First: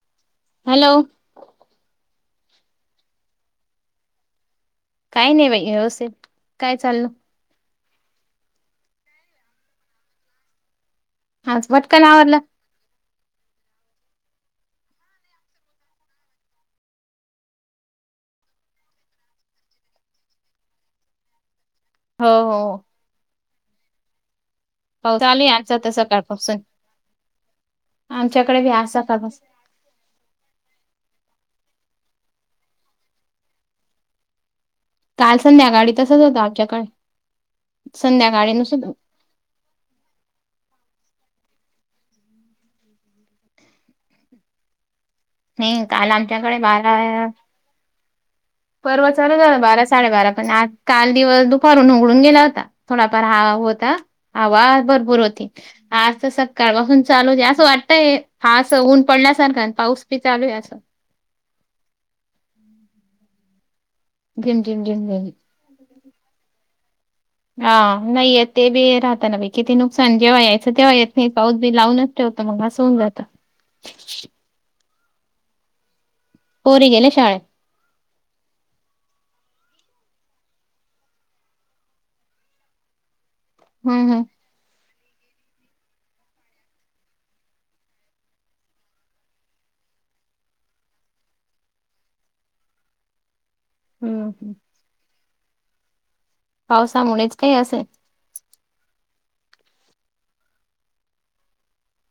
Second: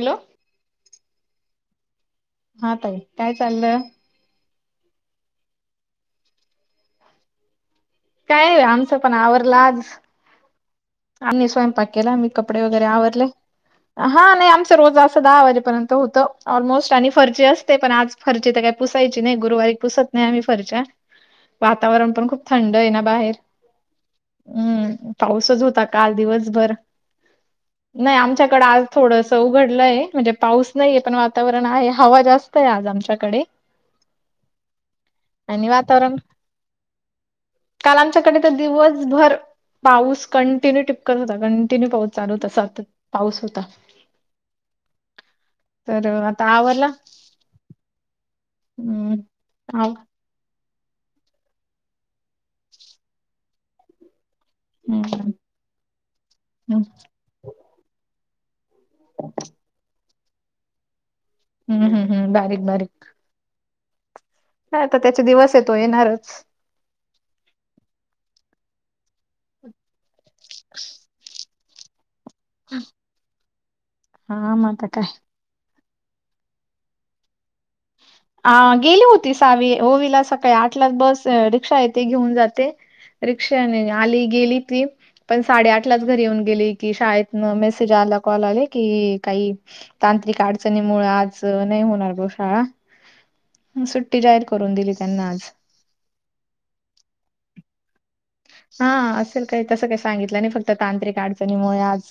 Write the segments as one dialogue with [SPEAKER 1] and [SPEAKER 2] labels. [SPEAKER 1] Hello!
[SPEAKER 2] Hello!
[SPEAKER 1] हा ताई, काय चाललंय?
[SPEAKER 2] काय नाही बाई, व्यवस्थित काय चाललं.
[SPEAKER 1] काय.. आमचं पण आवरला आज आणि
[SPEAKER 2] आज
[SPEAKER 1] स्वयंपाक
[SPEAKER 2] पटकन
[SPEAKER 1] केला. मी
[SPEAKER 2] आवरलं
[SPEAKER 1] कपडे वगैरे आवरले. हा नाही आमच रोज असं दहा वाजेपर्यंत होतं, ऑलमोस्ट आणि फरची असते पण आज फरची तर काही पुसायची नाही, गुरुवारी पुसत नाही आम्ही फरच्या. वातावरण
[SPEAKER 2] हो
[SPEAKER 1] पण खूप
[SPEAKER 2] हो
[SPEAKER 1] थंड हेय ना बाहेर. हम्म
[SPEAKER 2] पाऊस
[SPEAKER 1] पाऊसच
[SPEAKER 2] आलियात.
[SPEAKER 1] होता काल दिवसभर, नाही आमच्याकडे आज थोडस घडलंय म्हणजे पाऊस नाहीे, पण वातावरण आहे हवा जास्त आहे आज आमच्याकडे.
[SPEAKER 2] काल
[SPEAKER 1] [inaudible] आणि
[SPEAKER 2] संध्याकाळी तसच
[SPEAKER 1] वातावरण,
[SPEAKER 2] होतं आमच्याकडे
[SPEAKER 1] काल आमच्याकडे
[SPEAKER 2] संध्याकाळी
[SPEAKER 1] तर
[SPEAKER 2] नुस
[SPEAKER 1] दिवसभर पाऊस कंटिन्यू टिपकत होता, कंटिन्यू पाऊस चालू होता सातत पाऊस होता.
[SPEAKER 2] नाही
[SPEAKER 1] तर
[SPEAKER 2] काल
[SPEAKER 1] आता
[SPEAKER 2] आमच्याकडे
[SPEAKER 1] आवरला?
[SPEAKER 2] बारा परवा
[SPEAKER 1] हम्म
[SPEAKER 2] चालू राहिला बारा
[SPEAKER 1] हाव
[SPEAKER 2] साडेबारा पण आज काल दिवस दुपारून उघडून गेला होता. थोडाफार हवा होता हवा,
[SPEAKER 1] हम्म
[SPEAKER 2] भरपूर
[SPEAKER 1] हम्म
[SPEAKER 2] होती, आज तर सकाळपासूनच चालू असं वाटतय आसं, ऊन पडल्यासारख आणि पाऊस बि चालू आहे असं.
[SPEAKER 1] हम्म, हम् बारीक-बारीक
[SPEAKER 2] झिम झिम
[SPEAKER 1] आता
[SPEAKER 2] झिम
[SPEAKER 1] त्याचे
[SPEAKER 2] झिम
[SPEAKER 1] दिवस हे, तो येणारच.
[SPEAKER 2] हा नाहीयेत, ते बी राहतं ना बाई किती नुकसान जेव्हा यायचं तेव्हा येत नाही पाऊस बी लावूनच होतं मंग, असं होऊन जातं.
[SPEAKER 1] हा मं, आता काय?
[SPEAKER 2] पोरी गेले शाळेत.
[SPEAKER 1] अ, गेली होती सावी, ओवीला सकाळी आठलाच बस, रिक्षा येते घेऊन जाते रिक्षाने
[SPEAKER 2] हम्म हम्
[SPEAKER 1] आली गेली ती पण साडेआठलाच घरी येऊन गेले की, शाळेतनं मेसेज आला कॉल आले की काही तांत्रिक अडचणीमुळ आज, नाही होणार बॉ शाळा म, सुट्टी
[SPEAKER 2] हम्म
[SPEAKER 1] जाहीर
[SPEAKER 2] हम्म
[SPEAKER 1] करून दिली त्यांना आज.
[SPEAKER 2] पावसामुळेच काही असेल!
[SPEAKER 1] हा, असेल काही तसं काय सांगितलं नाही फक्त तांत्रिक अडचणीमुळे आज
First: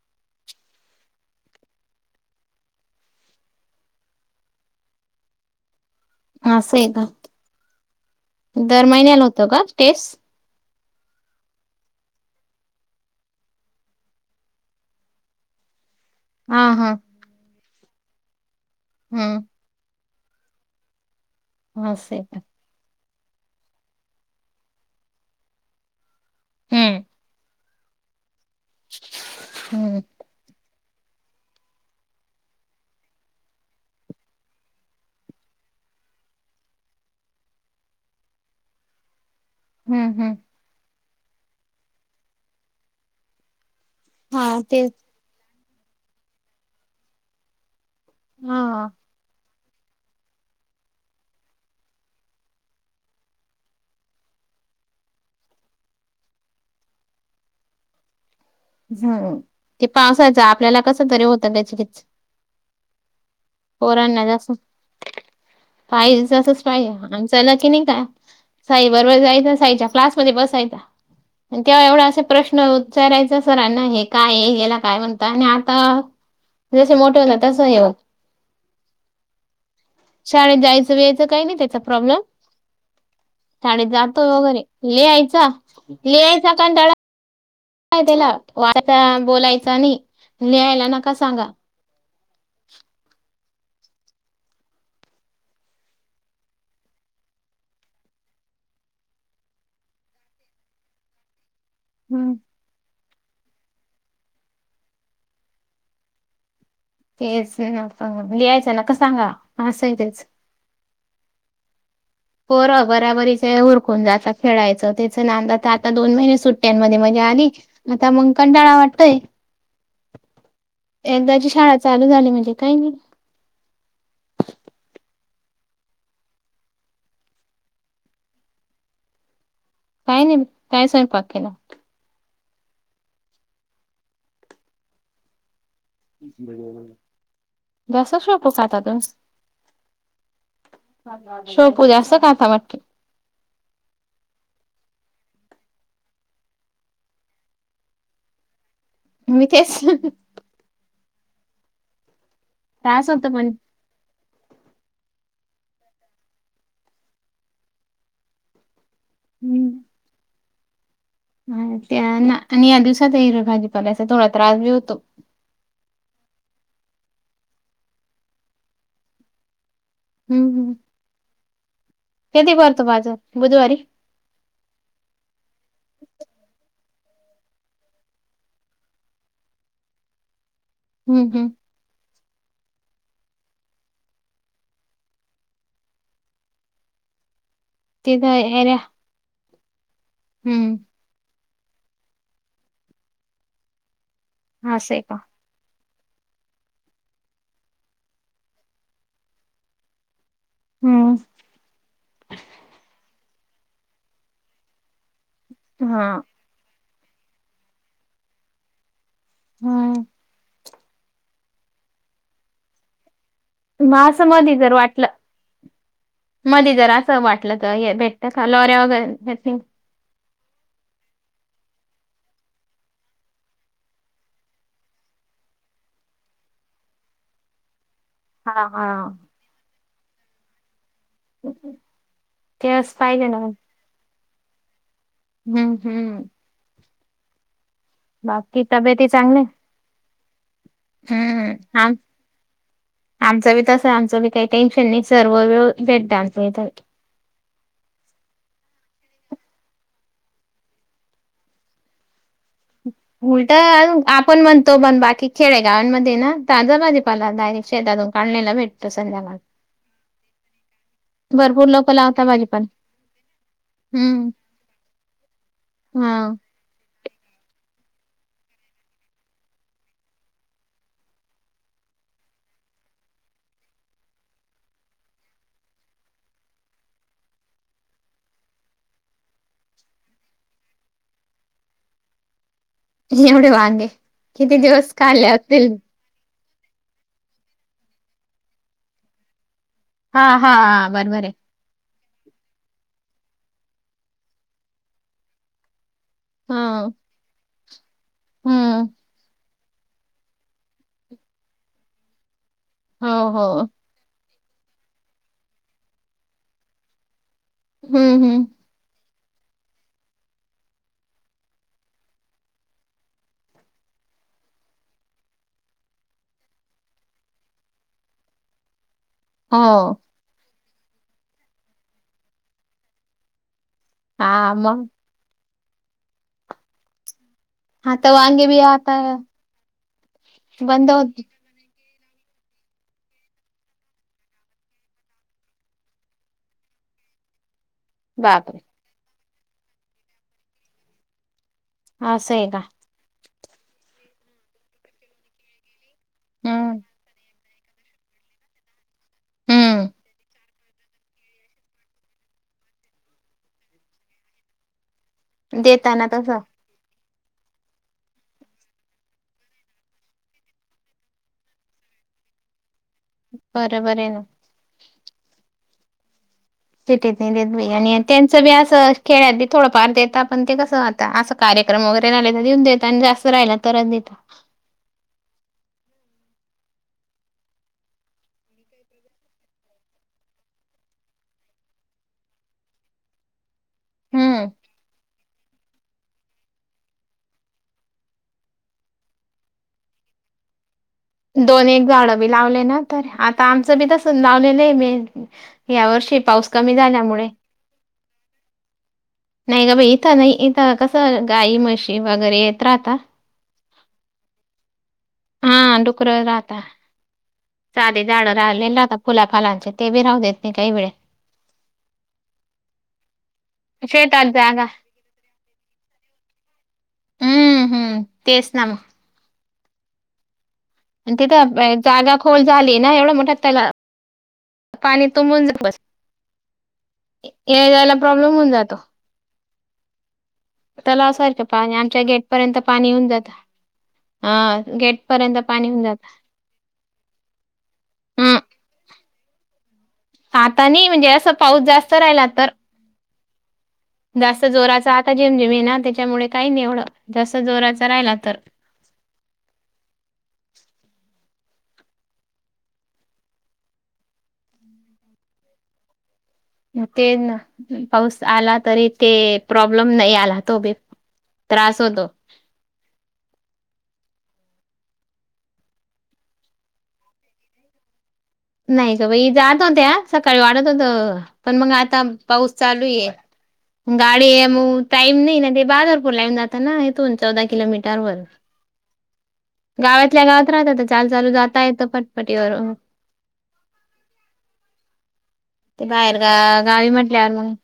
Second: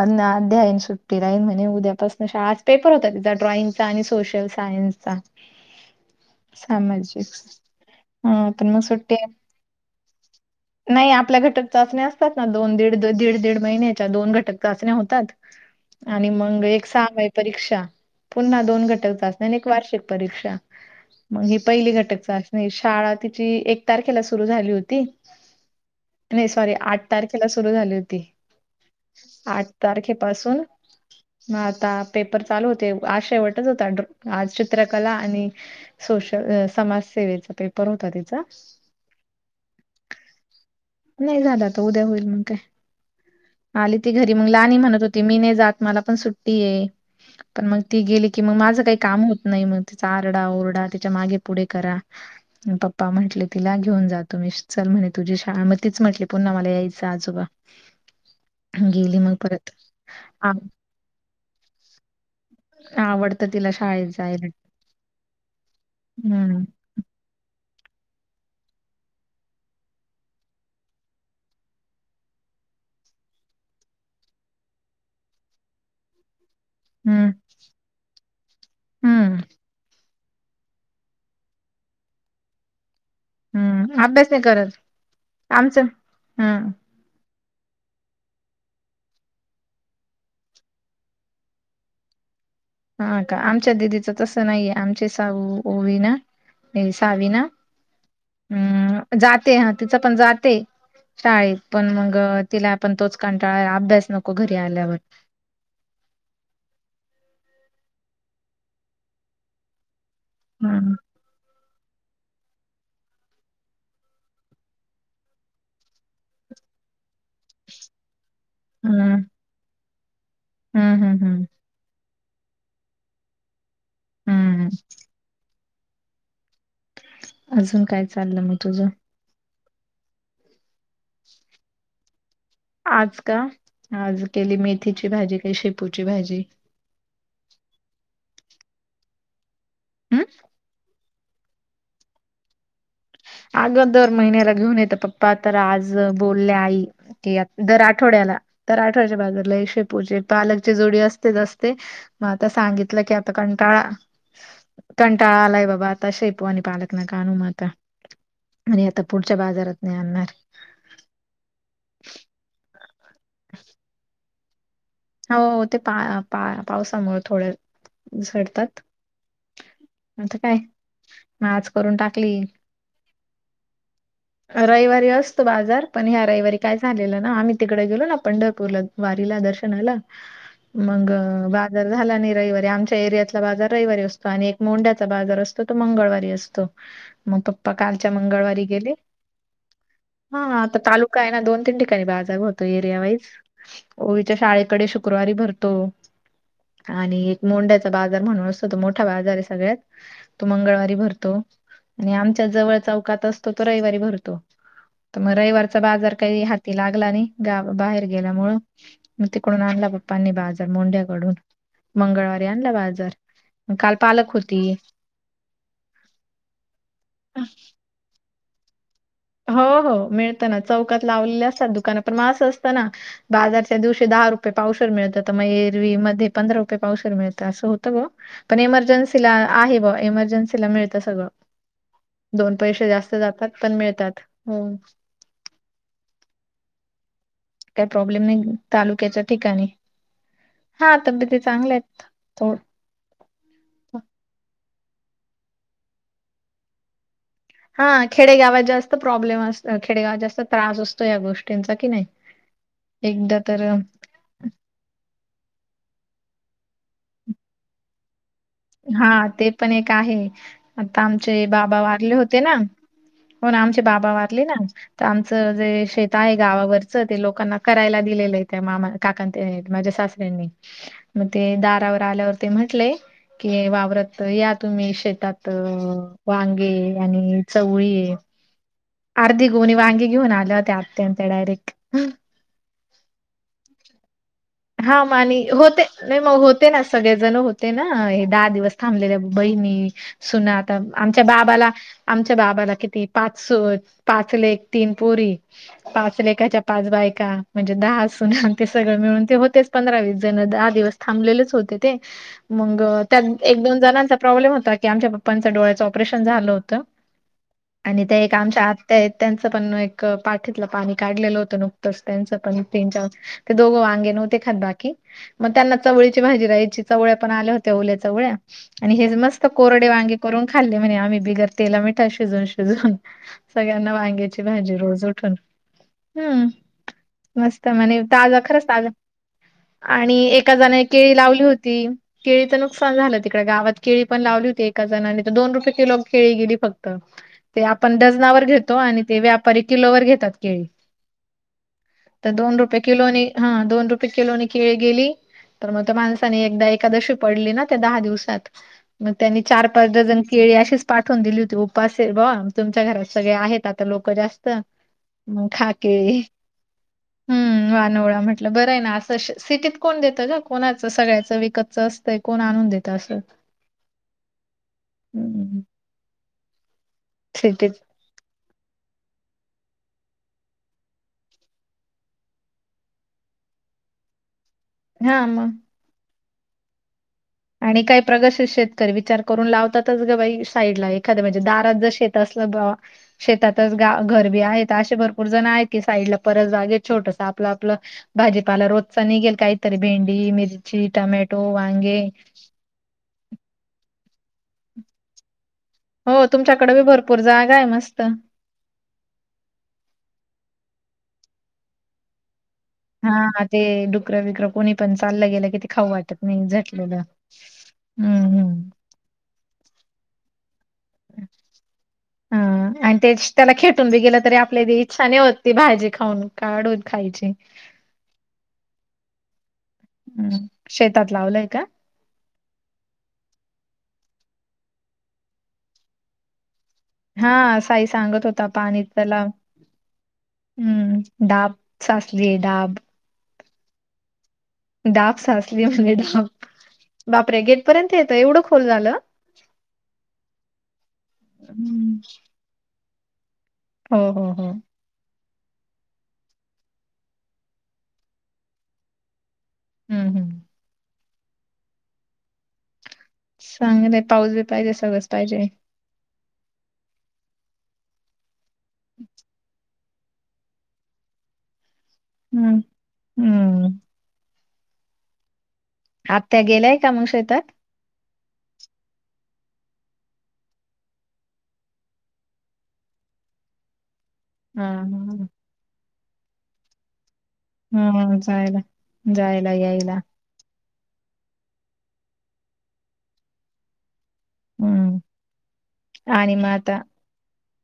[SPEAKER 1] अन, आध्या, आहेन सुट्टी राहिन म्हणे उद्यापसन शाळा, आज पेपर होता ड्रॉइंग आणि सोशल सायन्सचा
[SPEAKER 2] असं आहे का
[SPEAKER 1] सामाजिक, हं तर मग सुट्टी
[SPEAKER 2] तेस
[SPEAKER 1] नाही आपल्या घटक चाचण्या असतात ना, दोन- दीड, दीड -दीड महिन्याच्या दोन घटक चाचण्या होतात आणि मग
[SPEAKER 2] हा
[SPEAKER 1] एक
[SPEAKER 2] हा
[SPEAKER 1] सहामाई परीक्षा पुन्हा दोन घटक चाचण्या अन
[SPEAKER 2] हम्म
[SPEAKER 1] एक. वार्षिक परीक्षा मग हि पहिली
[SPEAKER 2] असं
[SPEAKER 1] घटक
[SPEAKER 2] आहे का
[SPEAKER 1] चाचणी. नाही शाळा तिची एक तारखेला सुरू झाली होती. सॉरी आठ
[SPEAKER 2] हम्म
[SPEAKER 1] तारखेला सुरु झाली होती आठ
[SPEAKER 2] हम्म
[SPEAKER 1] तारखे पाासून. मग आता पेपर चालू होते आज शेवटच होता ड्रा आज चित्रकला आणि. सोशल समाजसेवेचा पेपर होता तिचा.
[SPEAKER 2] हम्म हम्म.
[SPEAKER 1] नाही झालं आता उद्या होईल मग काय. आली ती घरी मग
[SPEAKER 2] हा
[SPEAKER 1] लाहनी
[SPEAKER 2] तेच
[SPEAKER 1] म्हणत होत. त मी नाही जात मला पण सुट्टी आहे. पण मग ती गेली की मग माझं
[SPEAKER 2] हा
[SPEAKER 1] काही काम होत. नाही मग तिचा आरडा ओरडा तिच्या मागे पुढे करा. पप्पा म्हटले तिला घेऊन जातो मी. चल म्हणे तुझी शाळा मं तीच म्हटली पुन्हा मला यायचं आजोबा. गेली मग
[SPEAKER 2] हम
[SPEAKER 1] परत
[SPEAKER 2] ते पावसाचं
[SPEAKER 1] आ-
[SPEAKER 2] आपल्याला कस तरी होतं गचगच.
[SPEAKER 1] आवडतं तिला शाळेत
[SPEAKER 2] पोरांना
[SPEAKER 1] जायला
[SPEAKER 2] असच पाहिजे तसंच
[SPEAKER 1] हम्म
[SPEAKER 2] पाहिजे म्हणायचं. त्याला की नाही का साई बरोबर जायचं साईच्या क्लास मध्ये बसायचा. तेव्हा एवढा असा प्रश्न उच्चा रायचा. सर हे काय येला काय म्हणता आणि आता जसे मोठे
[SPEAKER 1] हम्म
[SPEAKER 2] होता तसं हे.
[SPEAKER 1] हम्म
[SPEAKER 2] शाळेत जायचं बियचं काही नाही त्याचा प्रॉब्लेम. शाळेत
[SPEAKER 1] हम्म अभ्यास
[SPEAKER 2] जातोय
[SPEAKER 1] नाही
[SPEAKER 2] वगैरे
[SPEAKER 1] करत
[SPEAKER 2] लिहायचा
[SPEAKER 1] आमचं
[SPEAKER 2] लिहायचा
[SPEAKER 1] हं
[SPEAKER 2] कंटाळा. काय त्याला वाचा बोलायचा नहि लिहायला नका सांगा.
[SPEAKER 1] हा का आमच्या दिदीचं तसं नाहीये आमचे साऊू ओवी ना. सहावी ना हम् जाते हा तिचं पण जाते. शाळेत पण मग
[SPEAKER 2] हम्म
[SPEAKER 1] तिला आपण तोच कंटाळा अभ्यास नको घरी आल्यावर.
[SPEAKER 2] तेच लिहायचं नका सांगा असाय तेच.
[SPEAKER 1] हम.
[SPEAKER 2] पोर बराबरीचे उरकून जाता खेळायचं त्याच नांद तर आता दोन महिने सुट्ट''--'' टी यांमध्ये मजा आली आता मग कंटाळा
[SPEAKER 1] हम्म
[SPEAKER 2] वाटतय.
[SPEAKER 1] हम्म हम्म हम्म
[SPEAKER 2] एकदाची शाळा चालू झाली म्हणजे काही नाही.
[SPEAKER 1] हम्म. अजून काय चाललं म तुझं.
[SPEAKER 2] काय नाही काय सयंपाक केला.
[SPEAKER 1] आज का आज केली मेथीची भाजी काही शेपू.
[SPEAKER 2] दस शेपू खातात.
[SPEAKER 1] हम्म.
[SPEAKER 2] सोपू जास्त काथा वाट.
[SPEAKER 1] अगं दर महिन्याला घेऊन येत पप्पा तर आज बोलले आई. दर आठवड्याला. तर आठव्याच्या
[SPEAKER 2] मी
[SPEAKER 1] बाजूला एक
[SPEAKER 2] तेच
[SPEAKER 1] शेपूजे पालकची जोडी असतेच असते. मग आता सांगितलं
[SPEAKER 2] त्रास
[SPEAKER 1] की
[SPEAKER 2] होतो
[SPEAKER 1] आता
[SPEAKER 2] पण
[SPEAKER 1] कंटाळा. कंटाळालाय बाबा आता शेपवानी पालक ना कानू म आता. आणि आता पुढच्या बाजारात नाही आणणार.
[SPEAKER 2] हा त्या आणि या दिवसात येल भाजीपाल्याचा थोडा त्रास बी होतो.
[SPEAKER 1] हो हो ते पा पा पावसामुळे थोडे्या झडतात. म आता
[SPEAKER 2] हम्म
[SPEAKER 1] काय म आज करून टाकली.
[SPEAKER 2] करतो माझं. बुधवारी
[SPEAKER 1] रविवारी असतो बाजार पण ह्या रविवारी काय झालेलं ना आम्ही तिकडे गेलो ना पंढरपूरला वारीला दर्शनाला मग
[SPEAKER 2] हम्म हम्म
[SPEAKER 1] वा जार झाला नाही रविवारी आमच्या एरियातला बाजार रविवारी असतो आणि एक मोंड्याचा बाजार असतो तो मंगळवारी असतो मग पप्पा कालच्या
[SPEAKER 2] तिथं
[SPEAKER 1] मंगळवारी
[SPEAKER 2] एरिया
[SPEAKER 1] गेले हा
[SPEAKER 2] हम्म
[SPEAKER 1] आता तालुका आहे ना दोन, तीन ठिकाणी बाजार होतो एरिया वाईज ओवीच्या शाळेकडे
[SPEAKER 2] असं आहे का
[SPEAKER 1] शुक्रवारी भरतो आणि एक मोंड्याचा बाजार म्हणून असतो तो मोठा बाजार आहे सगळ्यात तो मंगळवारी
[SPEAKER 2] हम्म
[SPEAKER 1] भरतो आणि आमच्या जवळ चौकात असतो तो रविवारी भर तो म रविवारचा
[SPEAKER 2] हा
[SPEAKER 1] बाजार काई हा त लागला नाही गावा बाहेर गेल्यामुळ मग तिकडून आणला
[SPEAKER 2] हम्म
[SPEAKER 1] पप्पांनी बाज मोंढ्याकडून मंगळवारी आणला बाजार काल
[SPEAKER 2] मग असं
[SPEAKER 1] पालक
[SPEAKER 2] मधी
[SPEAKER 1] होती
[SPEAKER 2] जर वाटलं मध जर असं वाटलं तर हे भेट त्या [unintelligible] वगैरे भेटतील.
[SPEAKER 1] हो, हो मिळत ना चौकात लावलेले असतात दुकाना पण म असं असतं ना बाजारच्या दिवशी दहा रुपये पावशर मिळतं तर म एरवीमध्ये पंधरा रुपये पावशर मिळतं असं होतं ग पण
[SPEAKER 2] हा हा
[SPEAKER 1] इमर्जन्सीला आहे बा इमर्जन्सीला मिळतं सगळं दोन पैसे
[SPEAKER 2] तेच
[SPEAKER 1] जास्त
[SPEAKER 2] पाहिजे ना
[SPEAKER 1] जातात पण मिळतात हो
[SPEAKER 2] हम्म, हम्म
[SPEAKER 1] काही प्रॉब्लेम नाही
[SPEAKER 2] बाकी तब्येती
[SPEAKER 1] तालुक्याच्या
[SPEAKER 2] चांगल्या
[SPEAKER 1] ठिकाण हा तब्येती चांगल्या
[SPEAKER 2] हम्म आम
[SPEAKER 1] आहेत
[SPEAKER 2] आमचं बी तसं आमचं बी काही टेन्शन नाही सर्व वेळ भेटत आमच्या इथ
[SPEAKER 1] हा खेडेगावात जास्त प्रॉब्लेम असत खेडेगावात जास्त त्रास असतो या गोष्टींचा कि नाही [unintelligible] एकदा
[SPEAKER 2] उलट
[SPEAKER 1] तर अ,
[SPEAKER 2] आपण म्हणतो पण बाकी खेड गावांमध्ये ना ताजा भाजीपाला डायरेक शेतातून काढलेला भेट
[SPEAKER 1] हा ते पण एक आहे आता आमचे
[SPEAKER 2] भरपूर
[SPEAKER 1] बाबा
[SPEAKER 2] लोक
[SPEAKER 1] वारले
[SPEAKER 2] लावता
[SPEAKER 1] होते ना
[SPEAKER 2] भाजीपाला
[SPEAKER 1] होना आमचे बाबा
[SPEAKER 2] हम्म
[SPEAKER 1] वारले ना तर आमचं जे शेत
[SPEAKER 2] हा.
[SPEAKER 1] आहे गावावर ते लोकांना करायला दिलेलं आहे त्या मामा, काकांकडे ते माझ्या सासऱ्यांनी मग ते दारावर आल्यावर ते म्हंटले कि वावरत या तुम्ही शेतात वांगे आणि चवळी अर्धि गोनी वांगे घेऊन आल ते आतेयंत डायरेक
[SPEAKER 2] एवढे वांगे किती दिवस
[SPEAKER 1] हा मग
[SPEAKER 2] खाल्ले
[SPEAKER 1] आणि
[SPEAKER 2] असतील
[SPEAKER 1] होते नाही मग होते ना सगळेजण होते ना हे दहा दिवस थांबलेल्या बहिणी
[SPEAKER 2] हा
[SPEAKER 1] सुना
[SPEAKER 2] हा
[SPEAKER 1] आता आमच्या
[SPEAKER 2] बरोबर आहे.
[SPEAKER 1] बाबाला आमच्या बाबाला किती पाच सुन, पाच लेक, तीन पोरी पाच लेकाच्या पाच
[SPEAKER 2] हा
[SPEAKER 1] बायका म्हणजे दहा सूना ते
[SPEAKER 2] हम्म
[SPEAKER 1] सगळं मिळून हो पंधरा विस जण दहा दिवस थांबलेच होते ते मग
[SPEAKER 2] हो
[SPEAKER 1] त्या
[SPEAKER 2] हो
[SPEAKER 1] दोन जण प्रॉब्लेम होता की आमच्या पप्पांच डोळ्याचं ऑपरेशन झालं होत आणि त्या
[SPEAKER 2] हम्म
[SPEAKER 1] एक
[SPEAKER 2] हम्म
[SPEAKER 1] आमच्या आ ते त्यांचं पण एक पाठीतलं पाणी काढलेलं होतं नुकतंच त्यांचं पण त्यांच्या ते दोघं वांगे नवते खात बाकी मग त्यांना चवळीची भाजी राहायची चवळ्या पण आल्या होत्या ओल्या चवळ्या आणि हे मस्त कोरडे
[SPEAKER 2] हो
[SPEAKER 1] वांगे करून खाल्ले म्हणे आम्ही बिगर तेला मिठा शिजून, शिजून सगळ्यांना वांग्याची
[SPEAKER 2] हा
[SPEAKER 1] भाजी
[SPEAKER 2] मग
[SPEAKER 1] रोज उठून हम्म मस्त म्हणे
[SPEAKER 2] आता
[SPEAKER 1] ताजा
[SPEAKER 2] वांगे बी
[SPEAKER 1] खरंच ताजा
[SPEAKER 2] आता
[SPEAKER 1] आणि एका जनाने
[SPEAKER 2] बंद
[SPEAKER 1] केळी
[SPEAKER 2] होत
[SPEAKER 1] लावली होती केळीचं नुकसान झालं तिकडे गावात केळी पण लावली होती एका जणाने तर दोन रुपये किलो केळी गेली फक्त ते आपण डजनावर
[SPEAKER 2] बापरे
[SPEAKER 1] घेतो, आणि ते व्यापारी किलोवर घेतात केळी. तर
[SPEAKER 2] असं आहे
[SPEAKER 1] दोन
[SPEAKER 2] का
[SPEAKER 1] रुपये किलोने हा दोन रुपे किलोने केळी गेली, तर मग त्या माणसाने एकदा
[SPEAKER 2] हम्म
[SPEAKER 1] एकादशी पडली ना त्या दहा दिवसात मग त्यांनी चार
[SPEAKER 2] हम्म.
[SPEAKER 1] पाच डझन केळी अशिच पाठवून दिली होती. उपास आहे बुवा तुमच्या घरात सगळे आहेत आता लोक जास्त. म खा
[SPEAKER 2] देताना
[SPEAKER 1] केळी
[SPEAKER 2] तसं
[SPEAKER 1] हम्म वानोळा म्हटल बर नाही ना अस सिटीत कोण देत ग कोणाच सगळ्याच विकतच असत कोण आणून देत अस.
[SPEAKER 2] बरोबर आहे ना.
[SPEAKER 1] [inaudible]
[SPEAKER 2] सिटीत नाही देत
[SPEAKER 1] सिटीत
[SPEAKER 2] बयी. आणि त्यांच बी अस खेड्यात बी थोडफार देतात. पण ते कस आता अस कार्यक्रम वगैरे राहिल तर दीऊन देता ना जास्त. रायला तरच देतात.
[SPEAKER 1] हा मग आणि काही प्रगसित शेतकरी विचार करून लावतातच ग बाई साईडला एखाद्या म्हणजे दारात जर शेत तसल बवा शेतातच गा घरबी
[SPEAKER 2] हम्म
[SPEAKER 1] आहेत असे भरपूर जण आहेत. की साईड ला परस बागेत छोटस आपल आपल भाजीपाला रोजचा निघेल काहीतरी भेंडी, मिर्ची ची टोमॅटो,
[SPEAKER 2] दोन एक
[SPEAKER 1] वांगे
[SPEAKER 2] झाडं बी लावले ना तर आता आमच बी तसच लावलेल आहे मी. या वर्षी
[SPEAKER 1] हो
[SPEAKER 2] पाऊस
[SPEAKER 1] तुमच्याकडे
[SPEAKER 2] कमी
[SPEAKER 1] बी भरपूर
[SPEAKER 2] झाल्यामुळे
[SPEAKER 1] जागा आहे मस्त.
[SPEAKER 2] नाही ग बाई इथ नाही इथ कस गाई म्हशी वगैरे आहेत.
[SPEAKER 1] हा ते डुकर बिकर कोणी पण चालल गेल कि ते
[SPEAKER 2] हा
[SPEAKER 1] खाऊ वाटत
[SPEAKER 2] डुकरं
[SPEAKER 1] नाही
[SPEAKER 2] राहता.
[SPEAKER 1] झटलेल
[SPEAKER 2] साधे
[SPEAKER 1] हम्म
[SPEAKER 2] झाडं राहिलेले
[SPEAKER 1] हम्म
[SPEAKER 2] राहता फुला फालांचे ते बी राहू देत नाही काही वेळे.
[SPEAKER 1] [inaudible] ह आणि ते त्याला खेटून बी गेल
[SPEAKER 2] शेतात
[SPEAKER 1] तरी आपल्या
[SPEAKER 2] जागा
[SPEAKER 1] त इच्छा नाही होत ती भाजी खाऊन काढूून खायची.
[SPEAKER 2] हम्म हम्म तेच ना म
[SPEAKER 1] हम्म शेतात
[SPEAKER 2] आणि तिथ
[SPEAKER 1] लावलंय का?
[SPEAKER 2] जागा खोल झाली ना एवढा मोठा तला पाणी तुंबून जा
[SPEAKER 1] हा साई सांगत
[SPEAKER 2] प्रॉब्लेम
[SPEAKER 1] होता
[SPEAKER 2] होऊन जातो
[SPEAKER 1] पाणी तलाव
[SPEAKER 2] तलावसारख पाणी आमच्या
[SPEAKER 1] साचली
[SPEAKER 2] गेटपर्यंत
[SPEAKER 1] डाब
[SPEAKER 2] पाणी येऊन जात. हा गेट
[SPEAKER 1] डाब
[SPEAKER 2] पर्यंत
[SPEAKER 1] साचली
[SPEAKER 2] पाणी होऊन
[SPEAKER 1] म्हणे
[SPEAKER 2] जात
[SPEAKER 1] डाब. बापरे गेटपर्यंत येत.
[SPEAKER 2] हम
[SPEAKER 1] एवढ खोल झाल.
[SPEAKER 2] आता नाही म्हणजे अस पाऊस जास्त राहिला तर.
[SPEAKER 1] हो हो
[SPEAKER 2] जास्त
[SPEAKER 1] हो
[SPEAKER 2] जोराच आता झीमझीम आहे ना त्याच्यामुळे काही नाही एवढ. जास्त जोराचा राहिला तर.
[SPEAKER 1] हम्म हम्म चांगल आहे पाऊस बी पाहिजे. सगळच पाहिजे.
[SPEAKER 2] तेच ना पाऊस आला तरी ते प्रॉ प्रॉब्लेम. नाही आला तो बी त्रास होतो.
[SPEAKER 1] हम्म हम्म आत्या गेल्याय का मग शेतात.
[SPEAKER 2] नाही का बाई जात होत्या सकाळी वाटत होत. पण मग आता पाऊस चालू आहे. गाडी
[SPEAKER 1] हा
[SPEAKER 2] मग
[SPEAKER 1] हा
[SPEAKER 2] टाईम नाही ना ते बाजरपूरला येवुन जात ना इथून चौदा किलोमीटर वर.
[SPEAKER 1] हम्म जायला जायला याय
[SPEAKER 2] गावातल्या गावात राहता, तर चालू चालू जाता येत. फटफटीवर.
[SPEAKER 1] हम्म
[SPEAKER 2] ते बाहेर गा
[SPEAKER 1] आणि मग आता
[SPEAKER 2] गावी म्हटल्यावर मग?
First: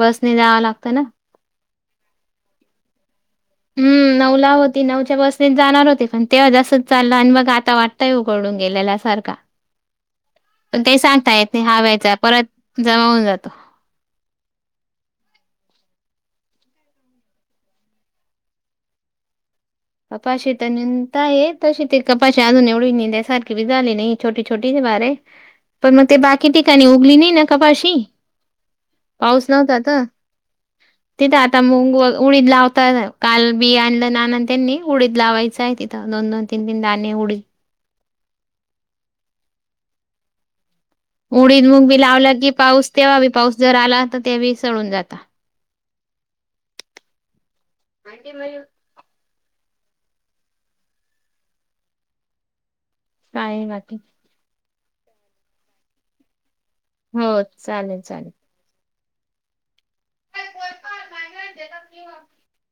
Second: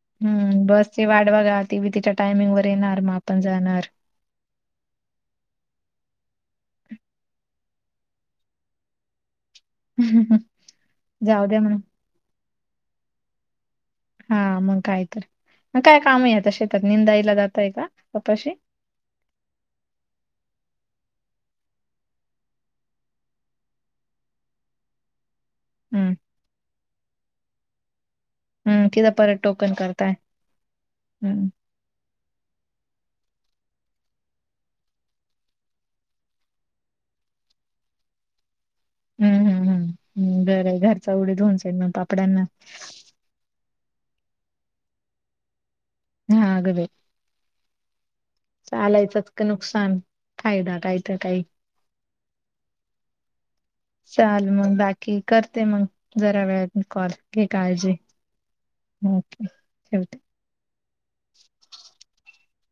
[SPEAKER 2] बसने जावं
[SPEAKER 1] हम्म
[SPEAKER 2] लागतं ना.
[SPEAKER 1] बसची वाट बघा ती बी तिच्या टायमिंग वर येणार. मग आपण जाणार.
[SPEAKER 2] हम्म नऊला होती. नऊच्या बसनेच जाणार होते. पण तेव्हा जास्त च चालला. आणि मग आता वाटतंय उघडून गेल्या सारखा.
[SPEAKER 1] [inaudible]
[SPEAKER 2] पण ते सांगता
[SPEAKER 1] जाऊ
[SPEAKER 2] येत
[SPEAKER 1] द्या
[SPEAKER 2] नाही.
[SPEAKER 1] म्हणून
[SPEAKER 2] हव्याचा परत जमावून जातो.
[SPEAKER 1] हा मग काय तर. मग काय कामय आता शेतात. निंदायला जातय का कपाशी?
[SPEAKER 2] कपाशी तर निताय. तशी ती कपाशी अजून एवढी निदाय सारखी बी झााली नाही. छोटी छोटीचे बारीक.
[SPEAKER 1] [inaudible]
[SPEAKER 2] पण मग ते बाकी ठिकाणी उगली नाही ना कपाशी.
[SPEAKER 1] हम्म तिथं परत
[SPEAKER 2] पाऊस
[SPEAKER 1] टोकन
[SPEAKER 2] नव्हता त.
[SPEAKER 1] करताय.
[SPEAKER 2] तीथ
[SPEAKER 1] हम्म
[SPEAKER 2] आता मुंग व उडीद लावतात. काल बी आणलं नानानी. त्यांनी. उडीद लावायचाय तिथं. दोन दोन तीन तीन दाणे उडीद.
[SPEAKER 1] हम्म हम्म हम्म हम्म. बर झाल.
[SPEAKER 2] उडीद मुग बी लावला की, पाऊस तेव्हा बी पाऊस जर आला तर ते बी सडून जात.
[SPEAKER 1] हा ग बाई.
[SPEAKER 2] आणिे मर [unintelligible]
[SPEAKER 1] चालायचच का नुकसान फायदा काय त काही.
[SPEAKER 2] काये बाकी?
[SPEAKER 1] चाल मग बाकी, करते मग, जरा वेळाने कॉल.
[SPEAKER 2] हो
[SPEAKER 1] घे काळजी.
[SPEAKER 2] चालेल चालेल.
[SPEAKER 1] ओके, ठेवते.
[SPEAKER 2] ेत [inaudible]